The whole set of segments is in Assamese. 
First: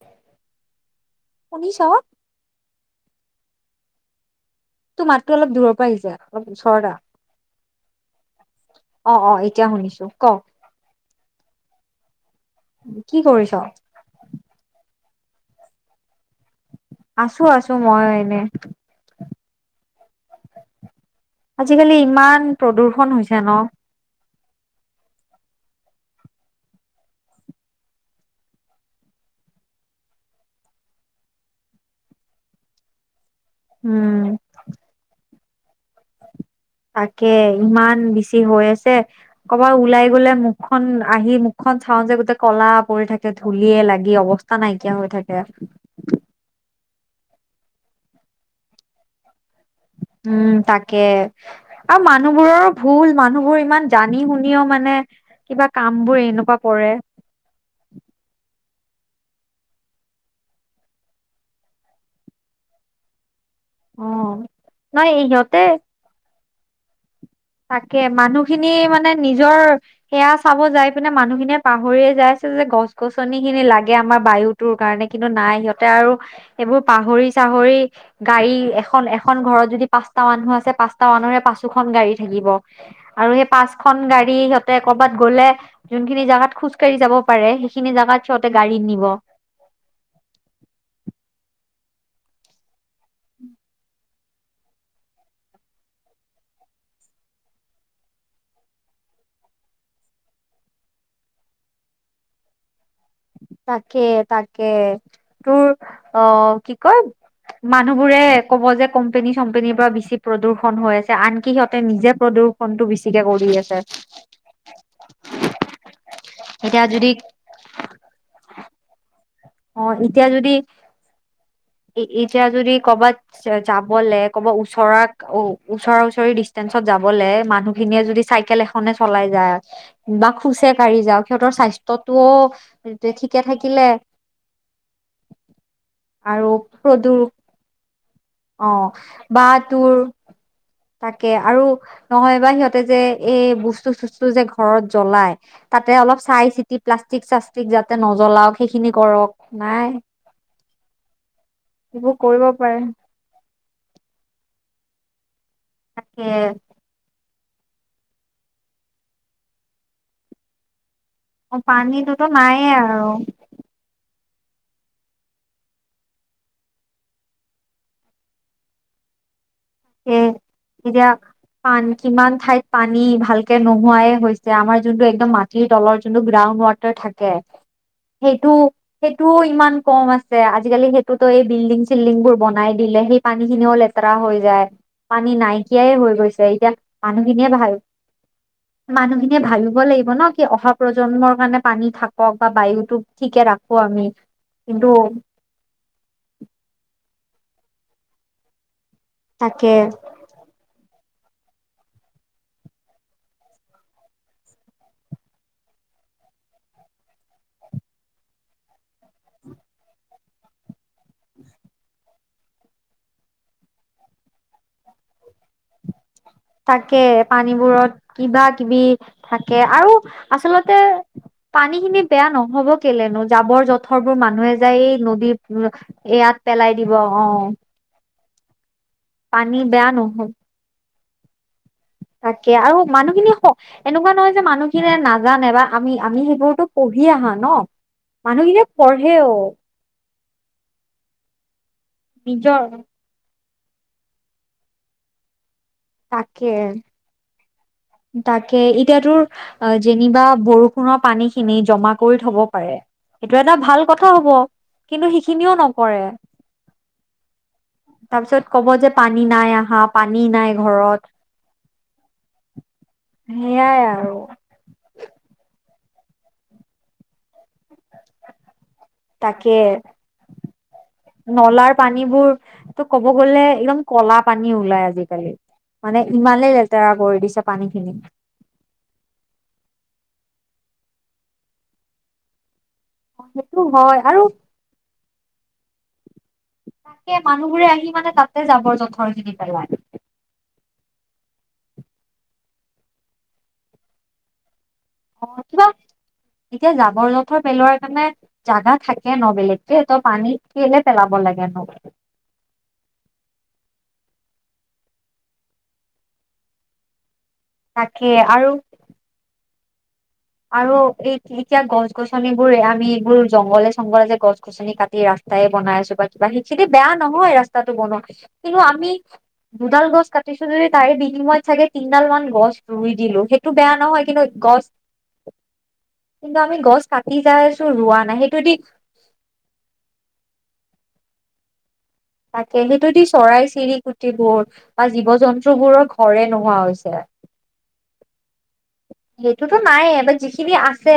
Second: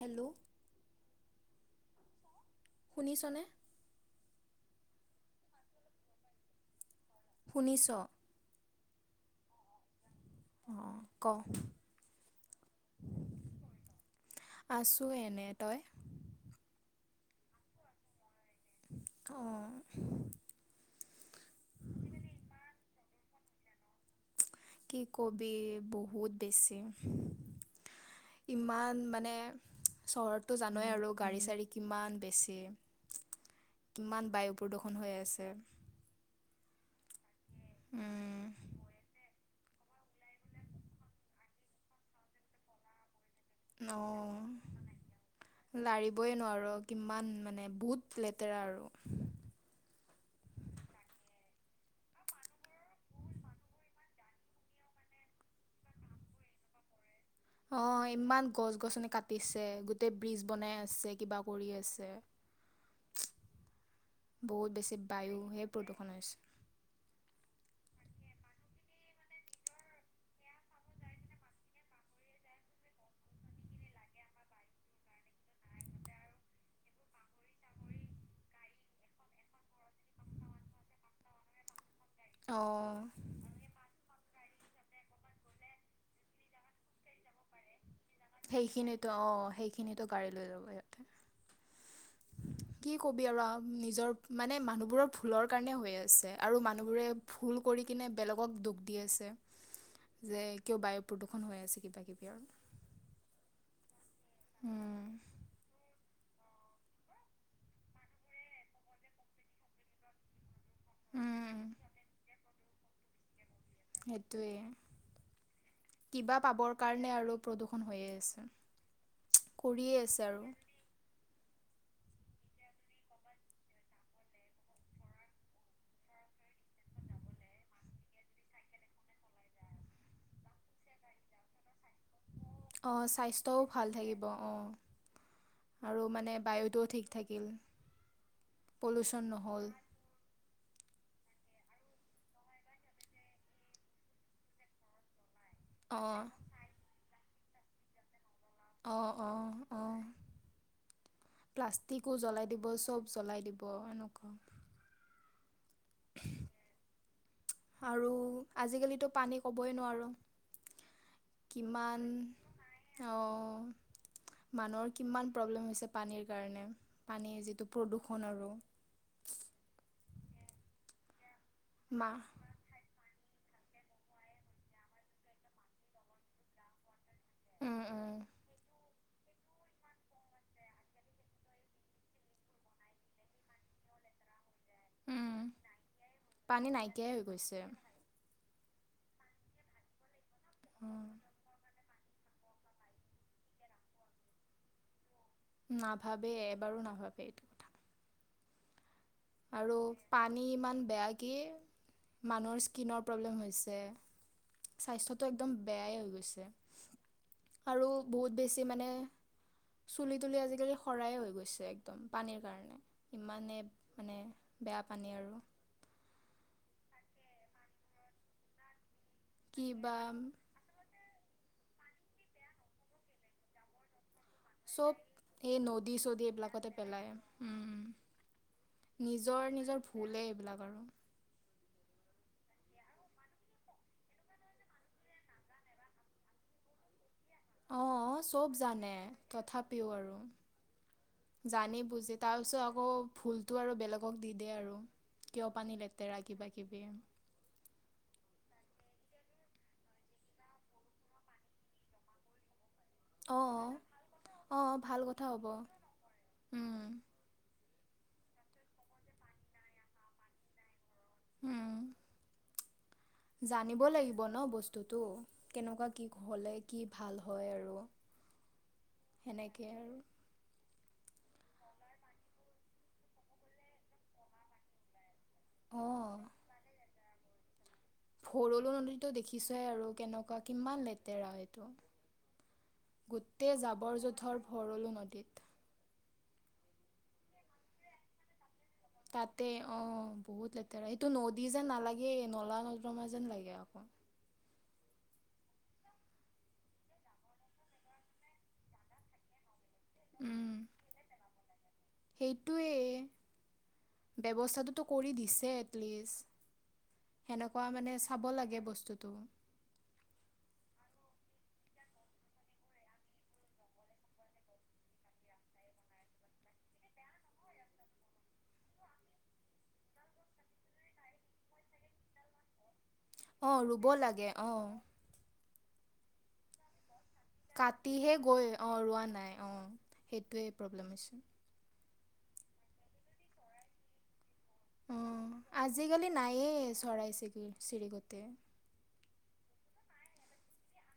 হেল্ল। শুনিছ? শুনিছ নে? তোৰ মাতটো অলপ দূৰৰ পৰা আহিছে, অলপ ওচৰত আহ। শুনিছ? অঁ অঁ, এতিয়া শুনিছোঁ ক? অঁ, ক। কি কৰিছ? আছোঁ এনেই, তই? আছোঁ আছোঁ মই এনেই। অঁ। আজিকালি ইমান প্ৰদূষণ হৈছে ন? কি কবি বহুত বেছি। ইমান মানে চহৰতটো জানই আৰু গাড়ী চাড়ী কিমান বেছি। [inaudible] কিমান বায়ু প্ৰদূ্ষণ হৈ আছে। তাকে, ইমান বেছি উম, হৈ আছে। অকমান ওলাই গ'লে মুখখন আহি মুখখন চাওঁ যে, গোটেই ক'লা পৰি থা কে ধূলিয়ে লাগি অৱস্থা নাইকিয়া হৈ থাকে। বই নোৱাৰোঁ, কিমান মানে বহুত লেতেৰা আৰু। উম, তাকে। আৰু মানুহবোৰৰো ভুল, মানুহবোৰ ইমান জানি শুনিও মানে কিবা কামবোৰ এনেকুৱা কৰে। অঁ, ইমান গছ গছনি কাটিছে, গোটেই ব্ৰীজ বনাই আছে, কিবা কৰি আছে। অ বহুত বেছি নাই বায়ু ইহঁতে হে প্ৰদূষণ হৈছে। তাকে মানুহখিনি মানে নিজৰ সেয়া চাব যাই পিনে মানুহখিনিয়ে পাহৰিয়ে যাইছে যে গছ গছনি খিনি লাগে আমাৰ বায়ু তোৰ কাৰণে, কিন্তু নাই সিহঁতে আৰু সেইবোৰ পাহৰি চাহৰি গাড়ী এখন এখন ঘৰত যদি পাঁচটা মানুহ আছে, পাঁচটা মানুহৰে পাচোখন গাড়ী থাকিব, অঁ আৰু এই পাঁচ খন গাড়ী সিহঁতে কৰ'বাত গ'লে যোনখিনি জাগাত খোজকাাঢ়ি যাব পাৰে, সেইখিনি জেগাত সেইখিনিত অঁ সেইখিনিত গাড়ী লৈ যাব ইহঁতে। কি কবি আৰু নিজৰ মানে মানুহবোৰৰ ভুলৰ কাৰণে হৈ আছে, আৰু মানুহবোৰে ভুল কৰি কিনে বেলেগক দু খ দি আছে, যে কিয় বায়ু প্ৰদূষণ হৈ আছে কিবাাকিবি আৰু। তাকে তাকে উম, তোৰ অ কি কয় মানুহবোৰে কব যে কম্পেনী চম্পেনীৰ পৰা বেছি প্ৰদূষণ হৈ আছে আনকি উম, সিহঁতে নিজে প্ৰদূষণটো বেছিকে কৰি আছে সেইটোৱে কিবা পাবৰ এতিয়া যদি কাৰণে আৰু প্ৰদূষণ হৈয়ে আছে অ কৰিয়ে আছে আৰু এ এতিয়া যদি ক'বাত যাবলে কবাত ওচৰাত ও ওচৰা ওচৰি ডিচষ্টেঞ্চত যাবলে মানুহখিনিয়ে যদি চাইকেল এখনে চলাই যায় বা খোছে কাঢ়ি যাওঁ সিহঁতৰ স্বাস্থ্যটোও ঠিকে স্বাস্থ্যও থাকিলে ভাল থাকিব অ অ আৰু মানে বায়ুটো ও ঠিক থাকিল অ পলিউচন বা নহ'ল তোৰ তাকে আৰু নহয় বা সিহঁতে যে এই বস্তু চস্তু যে ঘৰত জ্বলাই তাতে অলপ অ', চাই চিতি প্লাষ্টিক চাষ্টিক যাতে নজ্বলাওক সেইখিনি অ কৰক অ অ নাই প্লাষ্টিকো এইবোৰ কৰিব জ্বলাই দিব পাৰে চব জ্বলাই দিব এনেকুৱা তাকে আৰু আজিকালি ত পানী কবই নোৱাৰো অ কিমান পানীটোতো নাইয়ে আৰু অঁ মানুহৰ কিমান প্ৰব্লেম হৈছে পানীৰ কাৰণে পানীৰ যিটো প্ৰদূষণ আৰু এ এতিয়া পানী মা কিমান ঠাইত পানী ভালকে নোহোৱাই হৈছে আমাৰ যোনটো একদম মাটিৰ তলৰ যোনটো গ্ৰাউণ্ড ৱাটাৰ থাক কে উম উম সেইটোও সেইটোও ইমান কম আছে আজিকালি সেইটোতো এই বিল্ডিং চিল্ডিং বোৰ বনাই দিলে সেই পানী খিনিও লেতেৰা হৈ যায় পানী উম নাইকিয়াই হৈ গৈছে পানী এতিয়া নাইকিয়াই হৈ মানুহখিনিয়ে গৈছে ভাল মানুহখিনিয়ে ভাবিব লাগিব ন কি অহা উম, প্ৰজন্মৰ কাৰণে পানী থাক কক বা বায়ুটো ঠিকে ৰাখো আমি কিন্তু নাভাবে এবাৰো নাভাবে এইটো কথা তাকে আৰু পানী ইমান বেয়াকে মানুহৰ স্কিনৰ প্ৰব্লেম হৈছে স্বাস্থ্যটো একদম বেয়াই হৈ গৈছে আৰু বহুত বেছি মানে চুলি তুলি আজিকালি সৰাই হৈ গৈছে একদম পানীৰ কাৰণে ইমানে মানে বেয়া পানী আৰু তাকে পানীবোৰত কিবা কিবি থাকে কিবা আৰু আচলতে পানী খিনি বেয়া নহব কেলেনো জাবৰ যত থৰবোৰ মানুহে যায় চব এই এই নদীৰ নদী চদী এইয়াত এইবিলাকতে পেলাই দিব পেলায় অ [inaudible] উম নিজৰ, পানী নিজৰ বেয়া নহব ভুলেই এইবিলাক আৰু। তাকে আৰু মানুহখিনি স এনেকুৱা নহয় যে মানুহখিনিয়ে নাজানে বা আমি আমি সেইবোৰতো পঢ়ি আহা। ন অ' অ চব মানুহখিনিয়ে জানে, পঢ়েও তথাপ পিও আৰু, জানি বুজি তাৰপিছত নিজৰ আকৌ ভুলটো আৰু বেলেগক দি দে আৰু, কিয় পানী লেতেৰা তাকে কিবা-কিবি। তাকে এতিয়া তোৰ আ যেনিবা বৰষুণৰ পানী খিনি জমা কৰি থব পাৰে। সেইটো এটা অঁ ভাল কথা হব, অঁ ভাল কিন্তু কথা হ'ব সিখিনিও নকৰে। উম তাৰ পিছত ক'ব যে পানী নাই আহা, পানী নাই ঘৰত। উম, সেইয়াই জানিব আৰু লাগিব ন' বস্তুটো, কেনেকুৱা কি হ'লে কি ভাল হয় আৰু। তাকে। সেনেকে আৰু নলাৰ পানীবোৰ ত' ক'ব গ'লে একদম কলা পানী ওলাই আজিকালি। মানে অঁ ইমানেই লেতেৰা কৰি দিছে পানী খিনি। ভৰলো নদীটো দেখিছোৱেই আৰু কেনেকুৱা কিমান লেতেৰা এইটো। গোটেই সেইটো হয় জাবৰ আৰু যোঁথৰ ভৰলো নদীত। তাকে, মানুহবোৰে আহি মানে তাতে যাবৰ জ তাতে, অ', বহুত লেতেৰা সেইটো নদী যেন নালাগে, নলা নড্ৰমা যেন লাগে আকৌ। অ', কিবা এতিয়া জাবৰ জোথৰ পেলোৱাৰ কাৰণে জাগা থাকে ন' বেলেগ এই তই পানী উম কেলে পেলাব লাগে নু। সেইটোৱে। ব্যৱস্থাটো কৰি দিছে এটলিষ্ট। সেনেকুৱা মানে তাকে চাব আৰু লাগে বস্তুটো। আৰু এই এতিয়া গছ-গছনিবোৰে আমি এইবোৰ জংঘলে, চংঘলে যে গছ গছনি কাটি, ৰাস্তাইে বনাই আছো, বা কিবা সেইখিনি বেয়া নহয় ৰাস্তাটো বনোৱা, কিন্তু আমি দুডাল গছ কাটিছো যদি, তাৰে বিনিময়ত চাগে তিনডাল মান গছ ৰুই দিলো। অ সেইটো বেয়া ৰুব নহয়, লাগে কিন্তু অ। গছ কিন্তু আমি গছ কাটি যায় কাটিহে গৈ অ', ৰোৱা নাই, অ', সেইটোৱেই প্ৰব্লেম হৈছে। তাকে, সেইটো দি চৰাই চিৰিকুটিবোৰ বা অ জীৱ জন্তু বোৰৰ ঘৰে নোহোৱা হৈছে। চিৰিগতে সেইটোতো নাইয়ে, যিখিনি আছে,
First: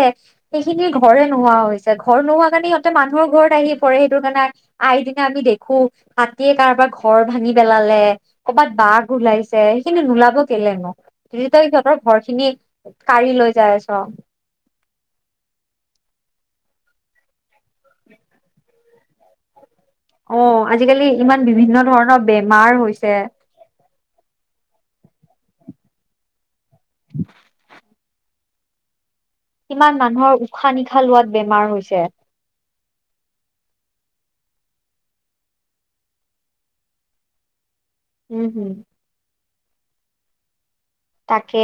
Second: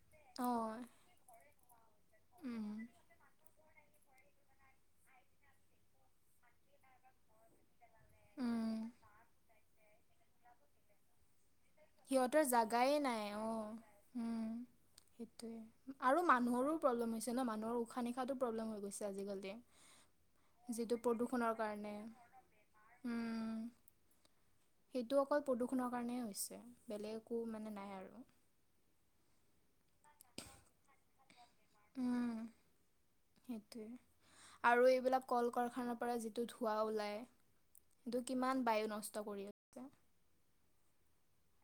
অ সেইখিনি ঘৰে নোহোৱা হৈছে, ঘৰ নোহোৱা কাৰণে উম। সিহঁতে মানুহ মানুহৰ ঘৰত আহি পৰে, সেইটো কাৰণে আহিকেনে আমি দেখো হাতি কাৰবাৰ ঘ ঘৰ ভাঙি পেলালে, কৰ'বাত উম, বাঘ ওলাইছে, সেইখিনি নোলাব কেলেইনো। যদি তই তাৰিহঁতৰ ঘৰ খিনি [unintelligible] নাই, অ', উম, সেইটোৱে। আৰু মানুহৰো প্ৰব্লেম হৈছে ন', মানুহৰ উশাহ নিশাটো প্ৰব্লেম হৈ গৈছে, আজিকালি। অ যিটো আজিকালি ইমান প্ৰদূৰষণৰ বিভিন্ন কাৰণে, ধৰণৰ বেমাৰ হৈছে উম, সেইটো অকল প্ৰদূষণৰ কাৰণে হৈছে, বেলেগ একো মানে নাই, আৰু। কিমান মানুহৰ উশাহ নিশাহ লোৱাত বেমাৰ হৈছে। উম, সেইটোৱে, আৰু এইবিলাক কল কাৰখানাৰ পৰা যিটো ধোঁৱা ওলায়। সেইটো উম কিমান হম বাইয়ো নষ্ট কৰি [unintelligible] তাকে,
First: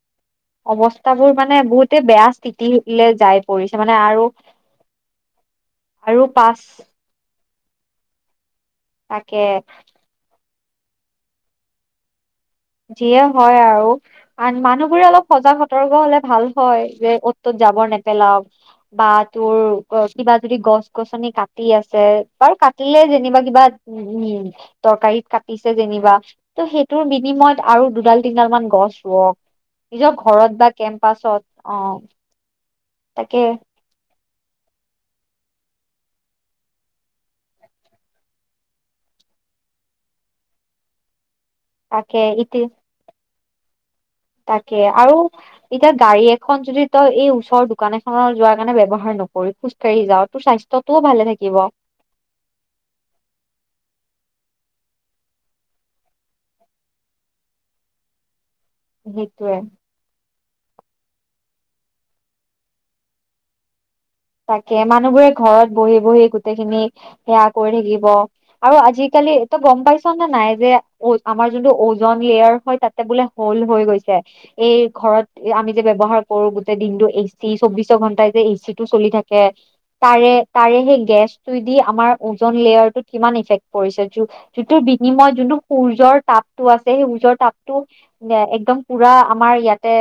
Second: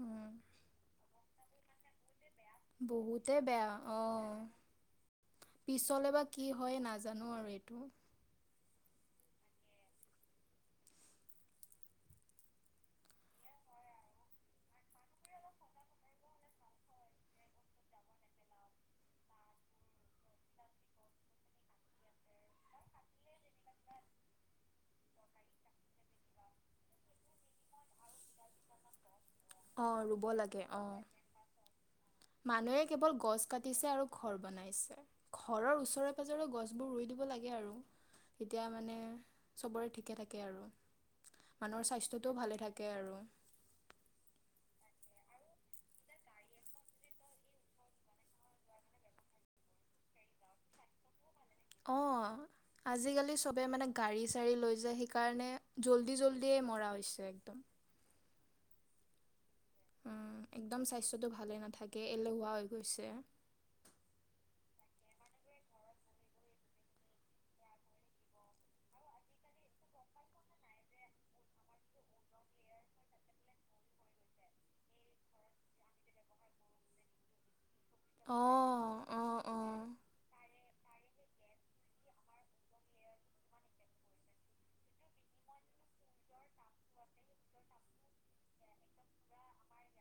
উম, অৱস্থাবোৰ মানে বহুতে বেয়া স্থিতিলে বহুতে যাই বেয়া, পৰিছে মানে আৰু অ', পিছলে আৰু বা কি পাছ হয়, নাজান জানো, আৰু এইটো। তাকে। যিয়ে হয়, আৰু আ মানুহবোৰে অলপ সজাগ সতৰ্ক হলে ভাল হয় যে অ'ত ত'ত জাবৰ নেপেলাও। বা তোৰ কিবা যদি গছ গছনি কাটি আছে বাৰু কাটিলে যেনিবা কিবা। উ উ তৰকাৰীত কাটিছে যেনিবা ত' সেইটোৰ বিনিময়ত। আৰু দুডাল তিনডাল মান গছ ৱক অঁ নিজৰ ৰুব ঘৰত লাগে বা অঁ কেম্পাচত অ মানুহে কেৱল তাকে গছ কাটিছে আৰু। ঘৰ বনাইছে। ঘৰৰ ওচৰে পাজৰে গছবোৰ ৰুই দিব লাগে আৰু। এতিয়া মানে চবৰে ঠিকে থাকে আৰু। মানুহৰ তাকে স্বাস্থ্যটোও ভালে ইতি থাকে আৰু। তাকে আৰু এতিয়া গাড়ী এখন যদি তই এই ওচৰৰ দোকান এখনৰ যোৱাৰ কাৰণে ব্যৱহাৰ নকৰি খোজ কাঢ়ি যাও তোৰ স্বাস্থ্যতটোও ভালে থাকিব। অঁ। আজিকালি চবে মানে গাড়ী-চাড়ী লৈ যায়, সেইকাৰণে, জল্দি-জল্দিয়ে মৰা হৈছে, একদম। সেইটোৱে। উম, একদম স্বাস্থ্যটো ভালে নাথাকে, এলেহুৱা হৈ গৈছে। তাকে, মানুহবোৰে ঘৰত বহি-বহি গোটেই খিনি সেয়া কৰি থাকিব। আৰু আজিকালিটো তই গম পাইছ নে নাই, যে আমাৰ যোনটো অজ'ন লেয়াৰ হয়, তাত বোলে হ'ল হৈ গৈছে, এই ঘৰত আমি যে ব্যৱহাৰ কৰো গোটেই দিনটো এ স চৌবিশ ঘণ্টাই যে এচি টো অঁ চলি অঁ থাকে। অঁ তাৰে-তাৰে সেই গেছটো দি, আমাৰ ওজন লেয়াৰটোত কিমান ইফেক্ট পৰিছে। যিটো বিনিময়, যোনটো সূৰ্যৰ তাপটো আছে, সেই সূৰ্যৰ তাপটো একদম পুৰা আমাৰ ইয়াতে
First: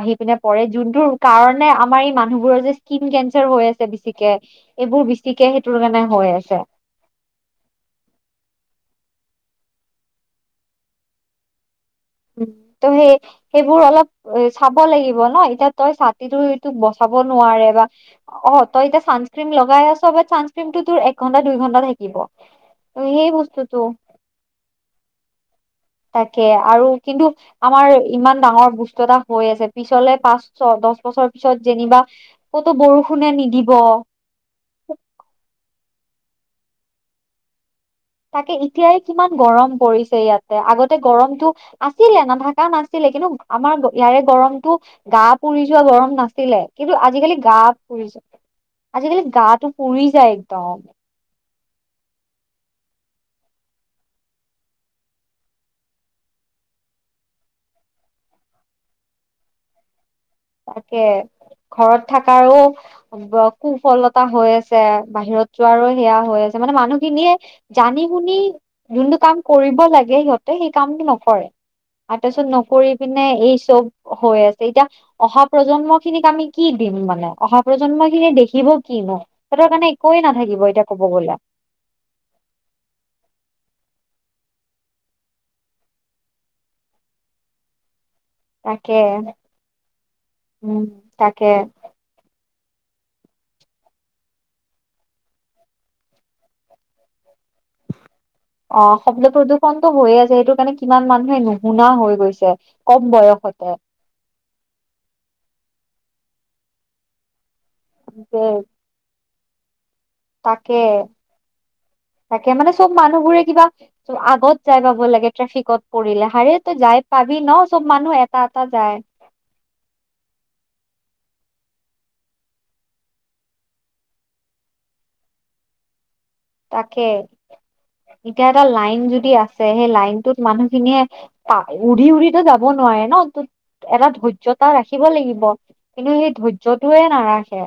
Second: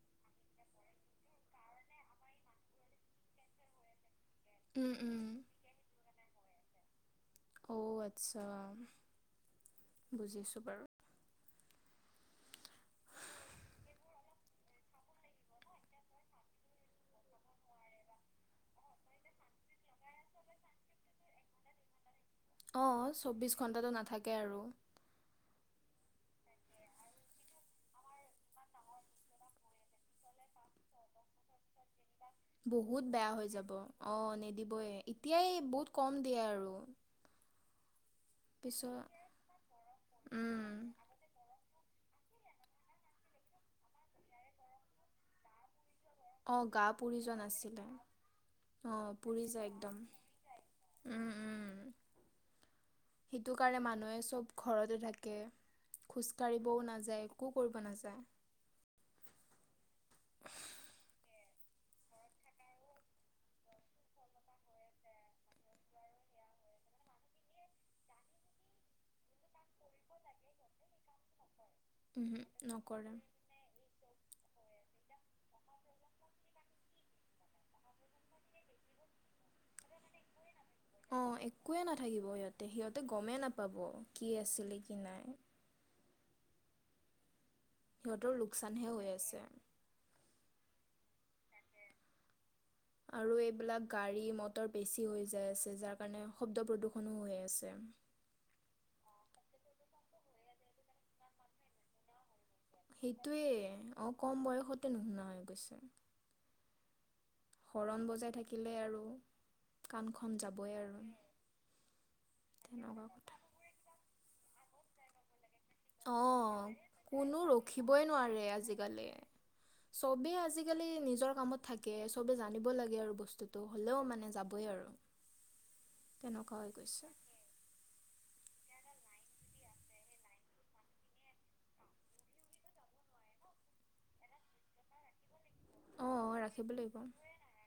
আহি পিনে পৰে, যোনটোোৰ কাৰণে আমাৰ এই মানুহবোৰৰ যে স্কিন কেঞ্চাৰ হৈ আছে বেছিকে, উম এইবোৰ উম বেছিকে সেইটোৰ কাৰণে হৈ আছে। অঔ, আচ্ছা, বুজিছো বাৰু। [unintelligible] সেইবোৰ অলপ চাব লাগিব ন! এতিয়া তই ছাতিটো এইটোক বচাব নোৱাৰে বা অ, তই এতিয়া চানস্ক্ৰীম লগাই আছ, বাট ছানস্ক্ৰীম টো তোৰ এক ঘণ্টা-দুই ঘণ্টা থাকিব। ত' অঁ, সেই চৌব্বিছ বস্তুটো ঘণ্টাটো নাথাকে আৰু। তাকে আৰু কিন্তু আমাৰ ইমান ডাঙৰ বস্তু এটা হৈ আছে, পিছলে পাঁচ ছ দহ বছৰ পিছত যেনিবা ক'তো বহুত বৰষুণে বেয়া হৈ যাব। নিদিব অ, নিদিবই, এতিয়াই বহুত কম দিয়ে আৰু। তাকে, এতিয়াই পিছত কিমান গৰম পৰিছে ইয়াতে, উম আগতে গৰমটো আছিলে, নাথাকা নাছিলে। কিন্তু আমাৰ ইয়াৰে গৰমতো গা পুৰি যোৱা গৰম নাছিল অ ছিলে, গা কিন্তু পুৰি যোৱা আজিকালি গা নাছিলে পুৰি য, অ আজিকালি পুৰি যায় গাটো একদম পুৰি যায় একদম। উম উম [inaudible] সেইটো কাৰণে মানুহে চব ঘৰতে থাকে। খোজকাঢ়িবও নাযায়, একো কৰিব নাযায়। তাকে, ঘৰত থাকাৰো কুফলতা হৈ আছে, বাহিৰত যোৱাৰো সেয়া হৈ আছে, মানে মানুহখিনিয়ে জানি শুনি যোনটো কাম কৰিব লাগে সিহঁতে, সেই কামটো নকৰে। আৰু ওহো তাৰছত নকৰি নকৰে পিনে, এই চব হৈ আছে, এতিয়া অহা প্ৰজন্ম খিনিক আমি কি দিম মানে, অহা প্ৰজন্ম খিনি দেখিব কিনো। সিহতৰ কাৰণে একোৱে নাথাকিব, এতিয়া ক'ব অ গ'লে। একোৱে নাথাকিব সিহঁতে, সিহঁতে গমেই নাপাব, কি আছিলে কি নাই। সিহঁতৰ লোক তাকে, উম, তাকে। আৰু এইবিলাক গাড়ী-মটৰ বেছি হৈ যাই আছে, যাৰ কাৰণে শব্দ প্ৰদূ্ষনো হৈ আছে। অ, শব্দ প্ৰদূষনটো হৈয়ে আছে, সেইটো কাৰণে কিমান মানুহে নুশুনা হৈ গৈছে। কম সেইটোয়ে, বয়সতে অ, কম বয়সতে নুশুনা হৈ গৈছে। হৰণ বজাই থাকিলে আৰু, কাণ খ তাকে, তাকে, মানে চব তেনেকুৱা কথা মানুহবোৰে কিবা ত আগত যাই পাব লাগে ট্ৰেফিকত অ পৰিলে হাৰে তই যাই পাবি কোনো ন চব ৰখিবই মানুহ এটা নোৱাৰে এটা যায় আজিকালি চবেই আজিকালি নিজৰ কামত থাকে সবেই জানিব লাগে আৰু বস্তুটো হ'লেও মানে যাবই আৰু [unintelligible] তেনেকুৱা হৈ তাকে গৈছে এতিয়া এটা লাইন যদি আছে সেই লাইনটোত মানুহখিনিয়ে উৰি উৰি ত যাব নোৱাৰে ন তোত এটা ধৈৰ্য্যতা ৰাখিব লাগিব। কিন্তু অঁ সেই ৰাখিব লাগিব ধৈৰ্য্যতোয়ে নাৰাখে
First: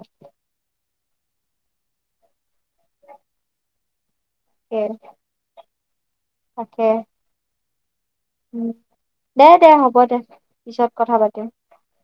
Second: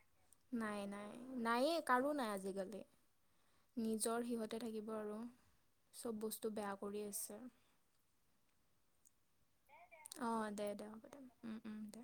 নাই নাই নায়ে কাৰো নাই আজিকালি নিজৰ সিহঁত থাকিব আৰু চব বস্তু বেয়া তাকে কৰি আছে দে দে হ'ব দে অঁ দে পিছত হ'ব কথা দে পাতিম উম উম দে